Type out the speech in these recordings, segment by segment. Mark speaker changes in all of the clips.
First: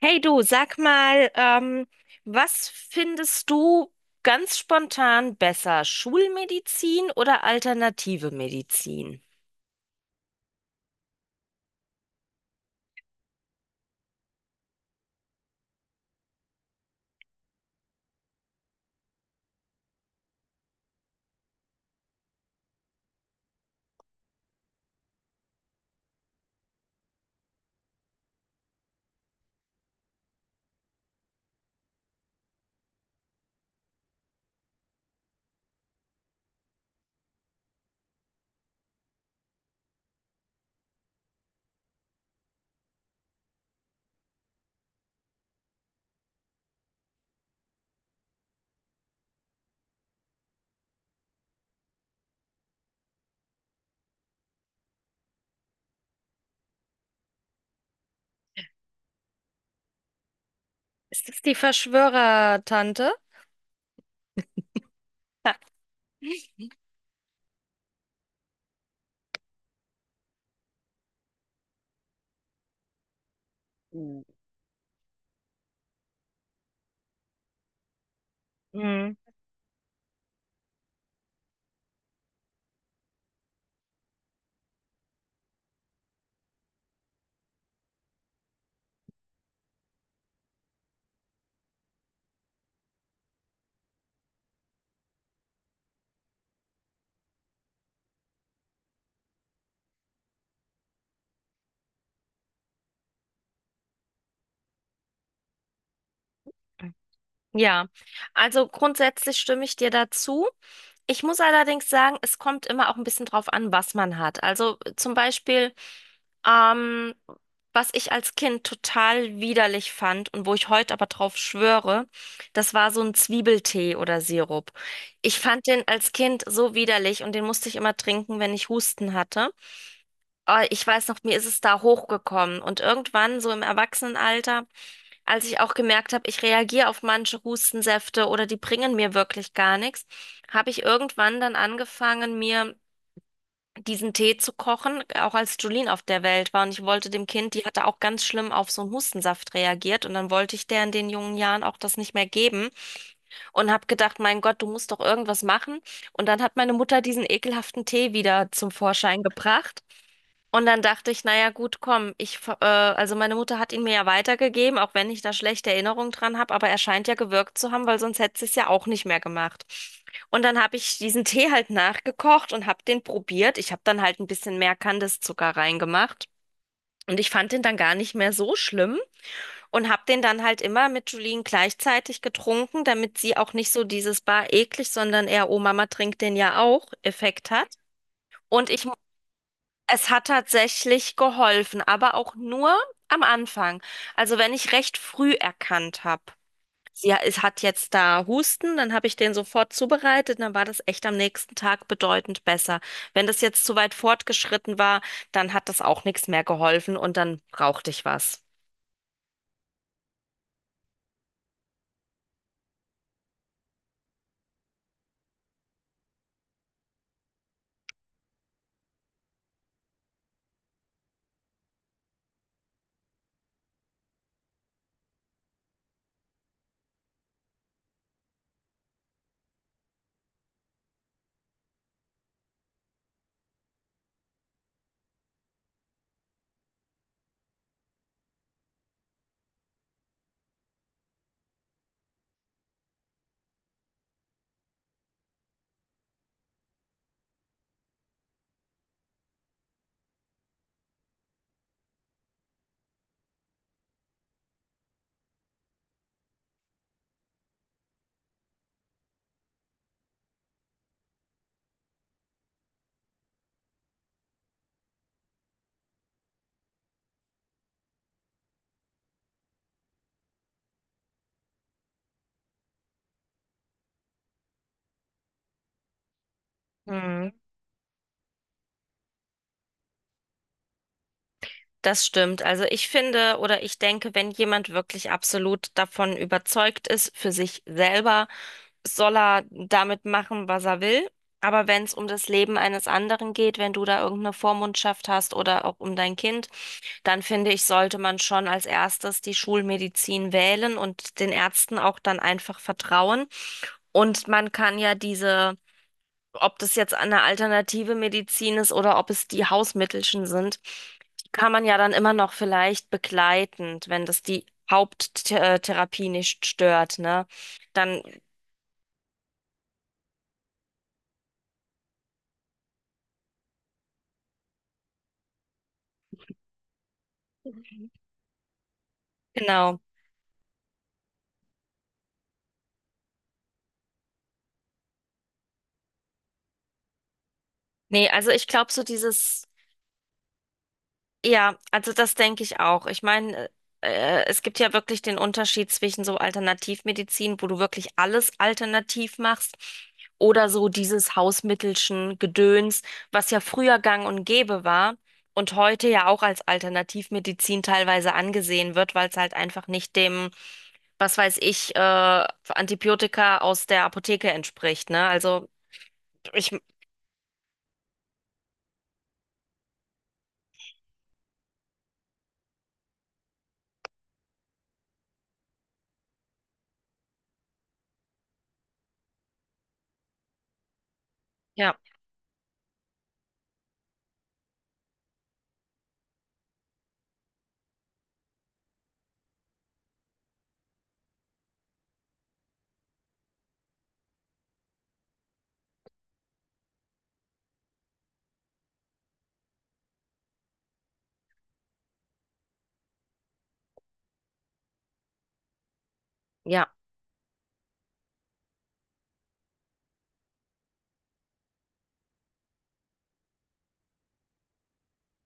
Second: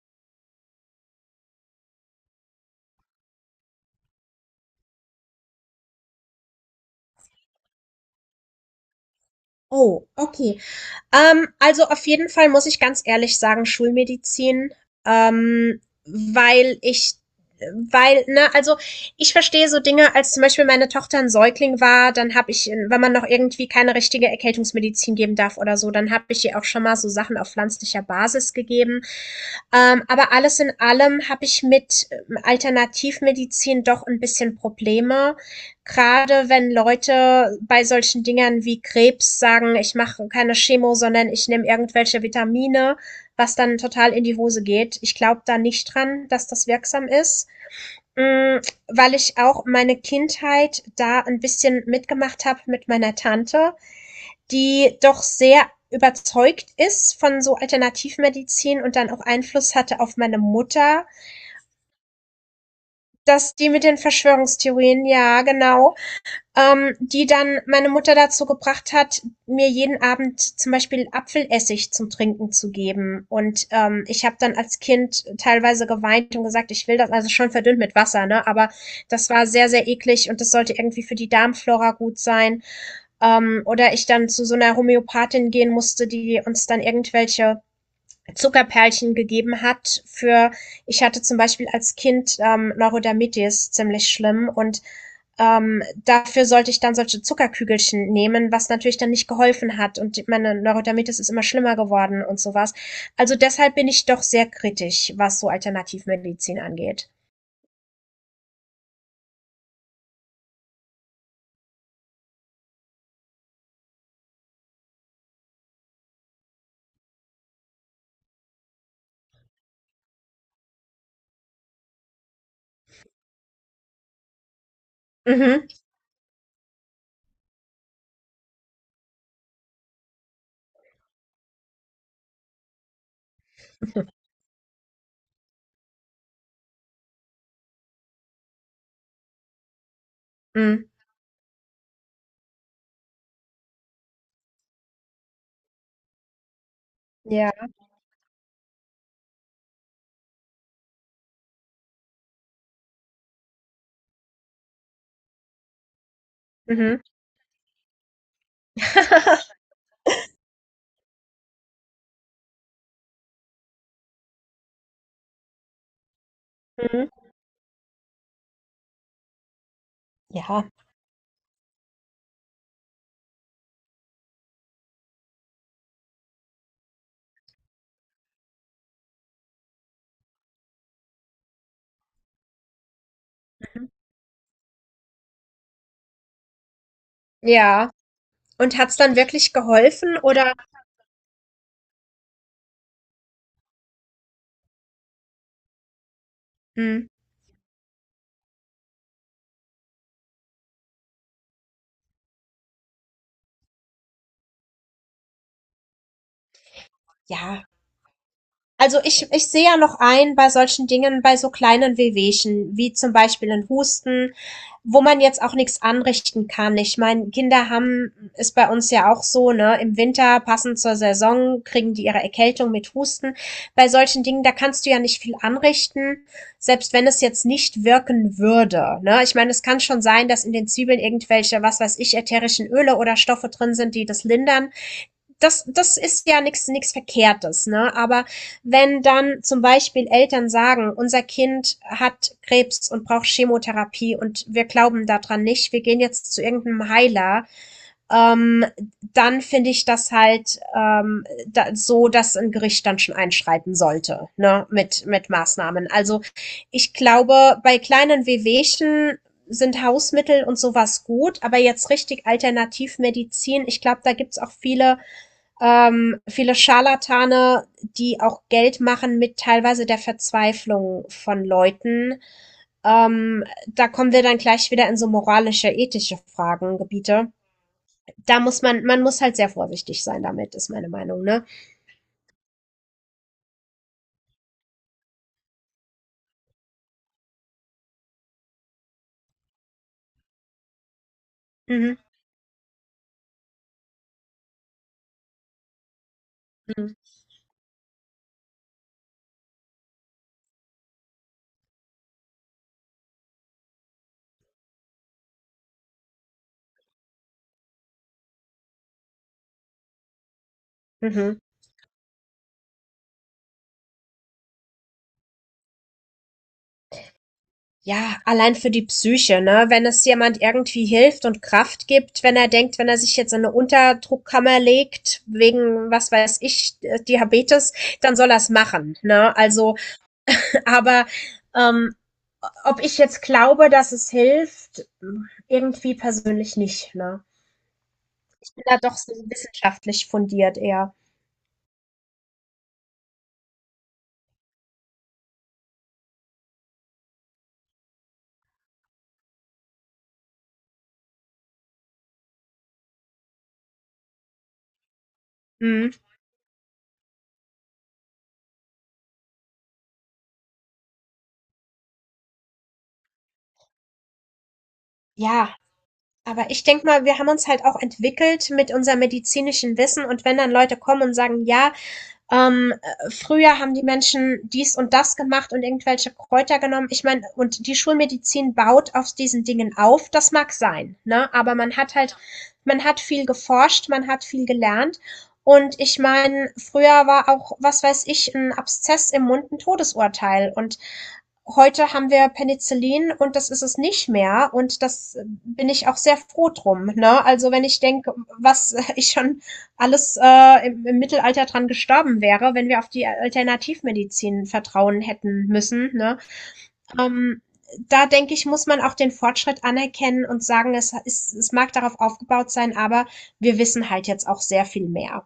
Speaker 1: Hey du, sag mal, was findest du ganz spontan besser, Schulmedizin oder alternative Medizin?
Speaker 2: Oh, okay. Also auf jeden Fall muss ich ganz ehrlich sagen, Schulmedizin. ähm, weil ich, Weil, ne, also ich verstehe so Dinge, als zum Beispiel meine Tochter ein Säugling war, dann habe ich, wenn man noch irgendwie keine richtige Erkältungsmedizin geben darf oder so, dann habe ich ihr auch schon mal so Sachen auf pflanzlicher Basis gegeben. Aber alles in allem habe ich mit Alternativmedizin doch ein bisschen Probleme, gerade wenn Leute bei solchen Dingern wie Krebs sagen, ich mache keine Chemo, sondern ich nehme irgendwelche Vitamine, was dann total in die Hose geht. Ich glaube da nicht dran, dass das wirksam ist, Mm, weil ich auch meine Kindheit da ein bisschen mitgemacht habe mit meiner Tante, die doch sehr überzeugt ist von so Alternativmedizin und dann auch Einfluss hatte auf meine Mutter,
Speaker 1: Ist das die Verschwörertante?
Speaker 2: dass die mit den Verschwörungstheorien, ja, genau, die dann meine Mutter dazu gebracht hat, mir jeden Abend zum Beispiel Apfelessig zum Trinken zu geben. Und ich habe dann als Kind teilweise geweint und gesagt, ich will das, also schon verdünnt mit Wasser, ne? Aber
Speaker 1: Mhm.
Speaker 2: das war sehr, sehr eklig und das sollte irgendwie für die Darmflora gut sein. Oder ich dann zu so einer Homöopathin gehen musste, die uns dann irgendwelche Zuckerperlchen gegeben hat für, ich hatte zum Beispiel als Kind Neurodermitis ziemlich schlimm, und dafür sollte ich dann solche Zuckerkügelchen nehmen, was natürlich dann nicht geholfen hat, und meine Neurodermitis ist immer schlimmer geworden und sowas. Also deshalb bin ich doch sehr kritisch, was so Alternativmedizin angeht.
Speaker 1: Ja, also grundsätzlich stimme ich dir dazu. Ich muss allerdings sagen, es kommt immer auch ein bisschen drauf an, was man hat. Also zum Beispiel, ähm, was ich als Kind total widerlich fand und wo ich heute aber drauf schwöre, das war so ein Zwiebeltee oder Sirup. Ich fand
Speaker 2: Mhm.
Speaker 1: den als Kind so widerlich und den musste ich immer trinken, wenn ich Husten hatte. Ich weiß noch, mir ist es da hochgekommen und irgendwann so im Erwachsenenalter, als ich auch gemerkt habe, ich reagiere auf manche Hustensäfte oder die bringen mir wirklich gar nichts, habe ich
Speaker 2: Mhm.
Speaker 1: irgendwann dann angefangen, mir diesen Tee zu kochen, auch als Julien auf der Welt war. Und ich wollte dem
Speaker 2: Ja.
Speaker 1: Kind, die hatte auch ganz schlimm auf so einen Hustensaft reagiert. Und dann wollte ich der in den jungen Jahren auch das nicht mehr geben und habe gedacht, mein Gott, du musst doch irgendwas machen. Und dann hat meine Mutter
Speaker 2: Mhm.
Speaker 1: diesen ekelhaften Tee wieder zum Vorschein gebracht. Und dann dachte ich, naja, gut, komm, also meine Mutter hat ihn mir ja weitergegeben, auch wenn ich da schlechte Erinnerungen dran habe, aber er scheint
Speaker 2: Mhm.
Speaker 1: ja gewirkt zu haben, weil sonst hätte sie es ja auch nicht mehr gemacht. Und dann
Speaker 2: Ja.
Speaker 1: habe ich diesen Tee halt nachgekocht und habe den probiert. Ich habe dann halt ein bisschen mehr Kandiszucker reingemacht. Und ich fand den dann gar nicht mehr so schlimm und habe den dann halt immer mit Julien gleichzeitig getrunken, damit sie auch nicht so
Speaker 2: Mhm.
Speaker 1: dieses Bar eklig, sondern eher, oh Mama trinkt den ja auch Effekt hat.
Speaker 2: Ja.
Speaker 1: Und
Speaker 2: Und
Speaker 1: ich
Speaker 2: hat's dann wirklich
Speaker 1: Es
Speaker 2: geholfen
Speaker 1: hat
Speaker 2: oder?
Speaker 1: tatsächlich geholfen, aber auch nur am Anfang. Also wenn ich recht früh erkannt habe,
Speaker 2: Mhm.
Speaker 1: sie es hat jetzt da Husten, dann habe ich den sofort zubereitet, dann war das echt am nächsten Tag bedeutend besser. Wenn das jetzt zu weit fortgeschritten war, dann hat das auch nichts mehr geholfen und dann
Speaker 2: Ja.
Speaker 1: brauchte ich was.
Speaker 2: Ich sehe ja noch ein bei solchen Dingen, bei so kleinen Wehwehchen, wie zum Beispiel ein Husten, wo man jetzt auch nichts anrichten kann. Ich meine, Kinder haben ist bei uns ja auch so, ne, im Winter passend zur Saison kriegen die ihre Erkältung mit Husten. Bei solchen Dingen, da kannst du ja nicht viel anrichten, selbst wenn es jetzt nicht wirken würde, ne? Ich meine, es kann schon sein, dass in den Zwiebeln irgendwelche, was weiß ich, ätherischen Öle oder Stoffe drin sind, die das lindern. Das ist ja nichts nix Verkehrtes, ne? Aber wenn dann zum Beispiel Eltern sagen, unser Kind hat Krebs und braucht Chemotherapie und wir glauben daran nicht, wir gehen jetzt zu irgendeinem Heiler, ähm, dann finde ich das halt, dass ein Gericht dann schon einschreiten sollte, ne? Mit Maßnahmen. Also ich glaube, bei kleinen Wehwehchen sind Hausmittel und sowas gut, aber jetzt richtig Alternativmedizin, ich glaube, da gibt's auch viele Scharlatane, die auch Geld machen mit teilweise der Verzweiflung von Leuten. Da kommen wir dann gleich wieder in so moralische, ethische Fragen,
Speaker 1: Hm.
Speaker 2: Gebiete. Man muss halt sehr vorsichtig sein damit, ist meine Meinung, ne?
Speaker 1: Das stimmt. Also ich finde oder ich denke, wenn jemand wirklich absolut davon überzeugt ist, für sich selber, soll er damit machen, was er will. Aber wenn es
Speaker 2: Mhm.
Speaker 1: um das Leben eines anderen geht, wenn du da irgendeine Vormundschaft hast oder auch um dein Kind,
Speaker 2: Mhm.
Speaker 1: dann finde ich, sollte man schon als erstes die Schulmedizin wählen und den Ärzten auch dann einfach vertrauen. Und man kann ja diese, ob das jetzt eine alternative Medizin ist oder ob es die Hausmittelchen sind, die
Speaker 2: Mhm.
Speaker 1: kann man ja dann immer noch vielleicht begleitend, wenn das die Haupttherapie nicht stört, ne? Dann,
Speaker 2: Ja, allein für die Psyche, ne? Wenn es jemand irgendwie hilft und Kraft gibt, wenn er denkt, wenn er sich jetzt in eine Unterdruckkammer legt, wegen, was weiß ich, Diabetes, dann soll er es machen, ne? Also,
Speaker 1: genau.
Speaker 2: aber ähm, ob ich jetzt glaube, dass es hilft, irgendwie persönlich nicht. Ne?
Speaker 1: Nee, also ich glaube
Speaker 2: Da
Speaker 1: so
Speaker 2: doch so
Speaker 1: dieses,
Speaker 2: wissenschaftlich fundiert eher.
Speaker 1: ja, also das denke ich auch. Ich meine, es gibt ja wirklich den Unterschied zwischen so Alternativmedizin, wo du wirklich alles alternativ machst, oder so dieses Hausmittelchen Gedöns, was ja früher gang und gäbe war und heute
Speaker 2: Mhm.
Speaker 1: ja auch als Alternativmedizin teilweise angesehen wird, weil es halt einfach nicht dem, was weiß ich, Antibiotika aus der Apotheke entspricht, ne? Also
Speaker 2: Ja, aber
Speaker 1: ich,
Speaker 2: ich denke mal, wir haben uns halt auch entwickelt mit unserem medizinischen Wissen, und wenn dann Leute kommen und sagen, ja, früher haben die Menschen dies und das gemacht und irgendwelche Kräuter genommen. Ich meine, und die Schulmedizin baut auf diesen Dingen auf, das mag sein, ne? Aber
Speaker 1: ja,
Speaker 2: man hat halt, man hat viel geforscht, man hat viel gelernt. Und ich meine, früher war auch, was weiß ich, ein Abszess im Mund ein Todesurteil. Und heute haben wir Penicillin und das ist es nicht mehr, und das bin ich auch sehr froh drum. Ne? Also wenn ich denke, was ich schon alles im Mittelalter dran gestorben wäre, wenn wir auf die Alternativmedizin vertrauen hätten müssen. Ne?
Speaker 1: ja.
Speaker 2: Ähm, Da denke ich, muss man auch den Fortschritt anerkennen und sagen, es ist, es mag darauf aufgebaut sein, aber wir wissen halt jetzt auch sehr viel mehr.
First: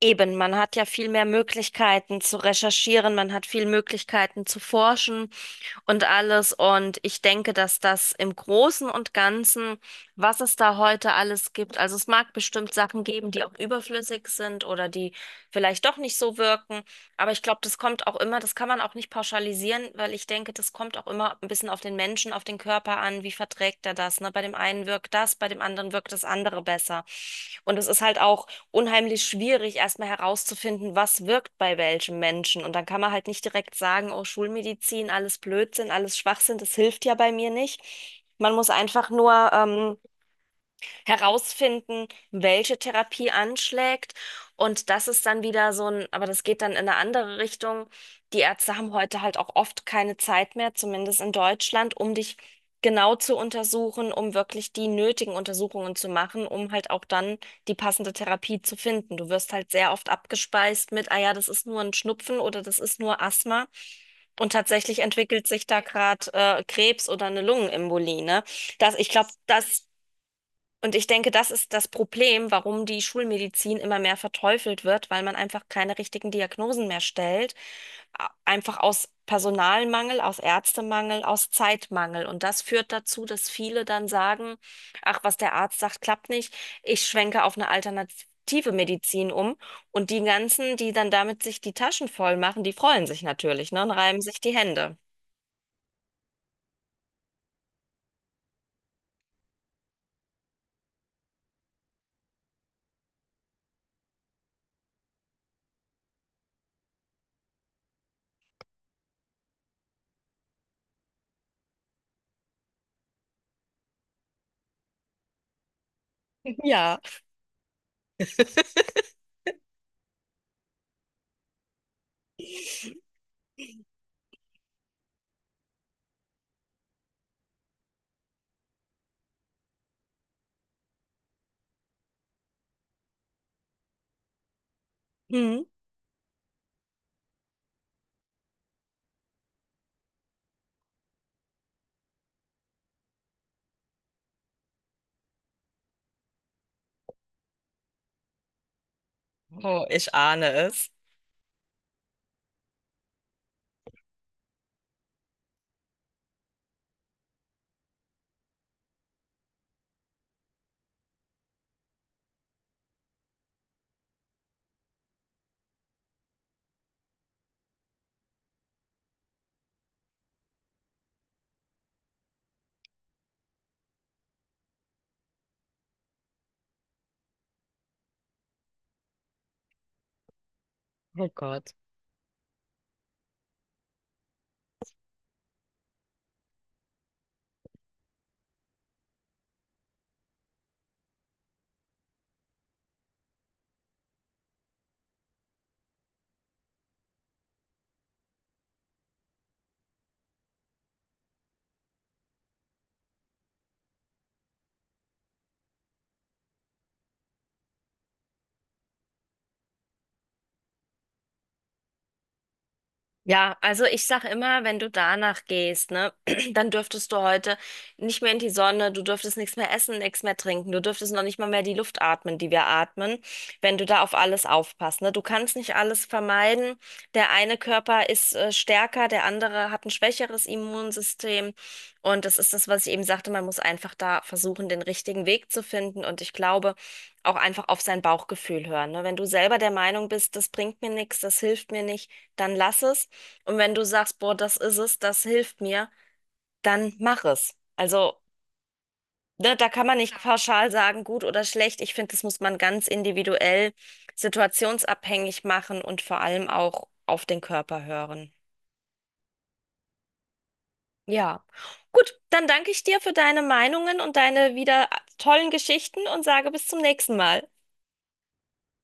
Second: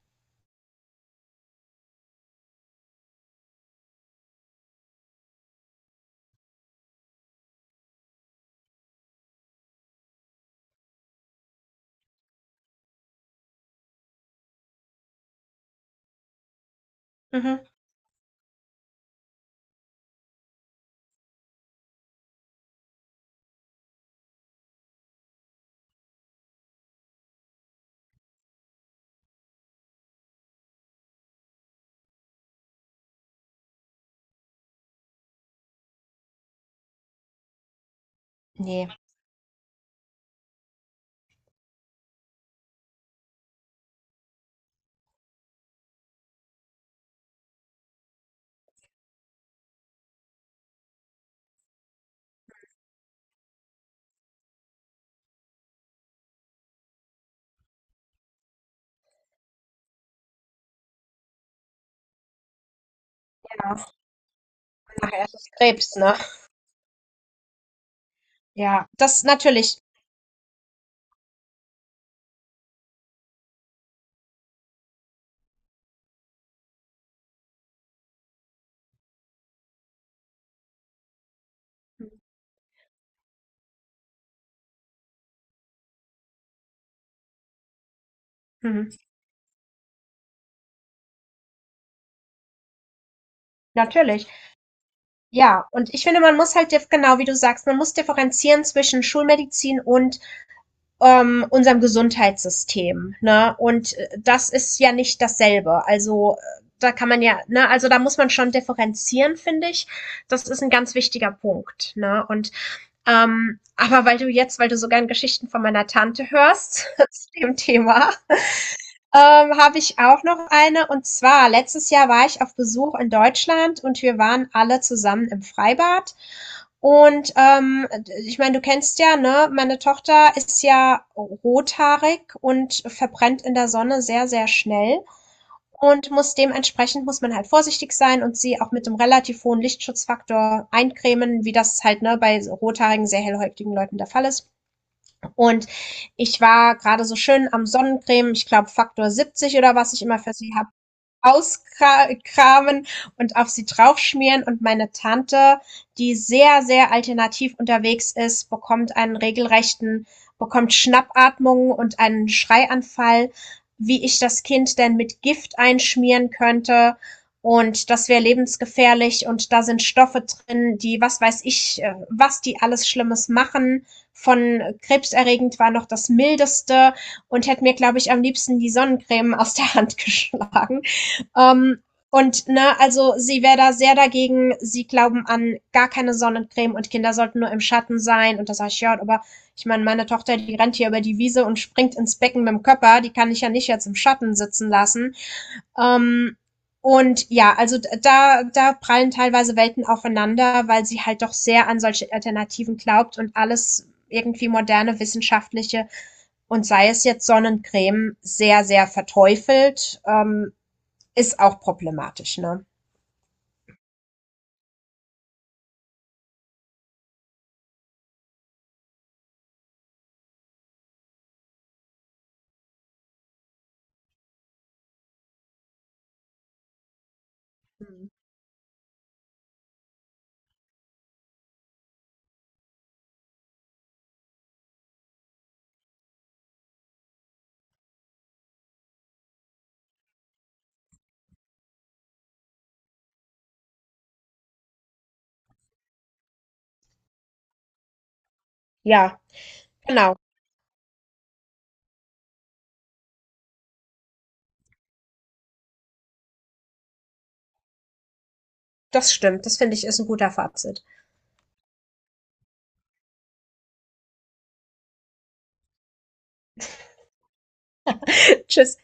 Speaker 1: Eben, man hat ja viel mehr Möglichkeiten zu recherchieren, man hat viel Möglichkeiten zu forschen und alles. Und ich denke, dass das im Großen und Ganzen, was es da heute alles gibt, also es mag bestimmt Sachen geben, die auch überflüssig sind oder die vielleicht doch nicht so wirken. Aber ich glaube,
Speaker 2: Mhm.
Speaker 1: das kommt auch immer, das kann man auch nicht pauschalisieren, weil ich denke, das kommt auch immer ein bisschen auf den Menschen, auf den Körper an, wie verträgt er das, ne? Bei dem einen wirkt das, bei dem anderen wirkt das andere besser. Und es ist halt auch unheimlich schwierig, erstmal herauszufinden, was wirkt bei welchem Menschen. Und dann kann man halt nicht direkt sagen, oh, Schulmedizin, alles Blödsinn, alles Schwachsinn, das hilft ja bei mir nicht. Man muss
Speaker 2: Ne,
Speaker 1: einfach nur herausfinden, welche Therapie anschlägt. Und das ist dann wieder so ein, aber das geht dann in eine andere Richtung. Die Ärzte haben heute halt auch oft keine Zeit mehr, zumindest in Deutschland, um dich genau zu untersuchen, um wirklich die nötigen Untersuchungen zu machen, um halt auch dann die passende Therapie zu finden. Du wirst halt sehr oft abgespeist mit, ah ja, das ist nur ein Schnupfen oder das ist nur Asthma.
Speaker 2: genau,
Speaker 1: Und tatsächlich
Speaker 2: nachher ist
Speaker 1: entwickelt
Speaker 2: es
Speaker 1: sich da
Speaker 2: Krebs, ne?
Speaker 1: gerade Krebs oder eine Lungenembolie, ne?
Speaker 2: Ja,
Speaker 1: Das, ich
Speaker 2: das
Speaker 1: glaube,
Speaker 2: natürlich.
Speaker 1: das Und ich denke, das ist das Problem, warum die Schulmedizin immer mehr verteufelt wird, weil man einfach keine richtigen Diagnosen mehr stellt. Einfach aus Personalmangel, aus Ärztemangel, aus Zeitmangel. Und das führt dazu, dass viele dann sagen, ach, was der Arzt sagt, klappt nicht. Ich schwenke auf eine alternative
Speaker 2: Mhm.
Speaker 1: Medizin um. Und die ganzen, die dann damit sich die Taschen voll machen, die freuen sich natürlich, ne, und reiben
Speaker 2: Natürlich.
Speaker 1: sich die Hände.
Speaker 2: Ja, und ich finde, man muss halt dif genau wie du sagst, man muss differenzieren zwischen Schulmedizin und unserem Gesundheitssystem, ne? Und das ist ja nicht dasselbe. Also, da kann man ja, ne, also da muss man schon differenzieren, finde ich. Das ist ein ganz wichtiger Punkt, ne? Und aber weil du so gern Geschichten von meiner Tante hörst
Speaker 1: Ja.
Speaker 2: zu dem Thema. Habe ich auch noch eine. Und zwar, letztes Jahr war ich auf Besuch in Deutschland, und wir waren alle zusammen im Freibad. Und ich meine, du kennst ja, ne, meine Tochter ist ja rothaarig und verbrennt in der Sonne sehr, sehr schnell.
Speaker 1: Hm.
Speaker 2: Und muss man halt vorsichtig sein und sie auch mit einem relativ hohen Lichtschutzfaktor eincremen, wie das halt ne, bei rothaarigen, sehr hellhäutigen Leuten der Fall ist. Und ich war gerade so schön am Sonnencreme, ich glaube Faktor 70 oder
Speaker 1: Oh,
Speaker 2: was ich
Speaker 1: ich
Speaker 2: immer für
Speaker 1: ahne
Speaker 2: sie habe
Speaker 1: es.
Speaker 2: auskramen und auf sie draufschmieren. Und meine Tante, die sehr, sehr alternativ unterwegs ist, bekommt Schnappatmungen und einen Schreianfall, wie ich das Kind denn mit Gift einschmieren könnte. Und das wäre lebensgefährlich und da sind Stoffe drin, die, was weiß ich, was die alles Schlimmes machen. Von krebserregend war noch das mildeste, und hätte mir, glaube ich, am liebsten die Sonnencreme aus der Hand geschlagen. Ähm, ne, also sie wäre da sehr dagegen. Sie glauben an gar keine Sonnencreme und Kinder sollten nur im Schatten sein. Und da sage ich, ja, aber ich meine, meine Tochter, die rennt hier über die Wiese und springt ins Becken mit dem Körper. Die kann ich ja nicht jetzt im Schatten sitzen lassen. Ähm, und ja, also da, da prallen teilweise Welten aufeinander, weil sie halt doch sehr an solche Alternativen glaubt und alles irgendwie moderne wissenschaftliche, und sei es jetzt Sonnencreme, sehr, sehr verteufelt. Ist auch problematisch, ne?
Speaker 1: Ja, also ich sag immer, wenn du danach gehst, ne, dann dürftest du heute nicht mehr in die Sonne, du dürftest nichts mehr essen, nichts mehr trinken, du dürftest noch nicht mal mehr die Luft atmen, die wir atmen, wenn du da auf alles aufpasst, ne? Du kannst nicht alles vermeiden. Der eine Körper ist stärker, der andere hat ein schwächeres Immunsystem und das ist das, was ich eben sagte, man muss einfach da versuchen, den richtigen Weg zu finden und ich glaube, auch einfach auf sein Bauchgefühl hören, ne? Wenn du selber der Meinung bist, das bringt mir nichts, das hilft mir nicht, dann lass es. Und wenn du sagst, boah, das ist es, das hilft mir, dann mach es. Also,
Speaker 2: Ja,
Speaker 1: ne, da kann man nicht
Speaker 2: genau.
Speaker 1: pauschal sagen, gut oder schlecht. Ich finde, das muss man ganz individuell, situationsabhängig machen und vor allem auch auf den Körper hören.
Speaker 2: Das stimmt. Das finde ich, ist ein guter Fazit.
Speaker 1: Ja. Gut, dann danke ich dir für deine Meinungen und deine wieder tollen Geschichten und sage bis zum nächsten Mal.
Speaker 2: Tschüss.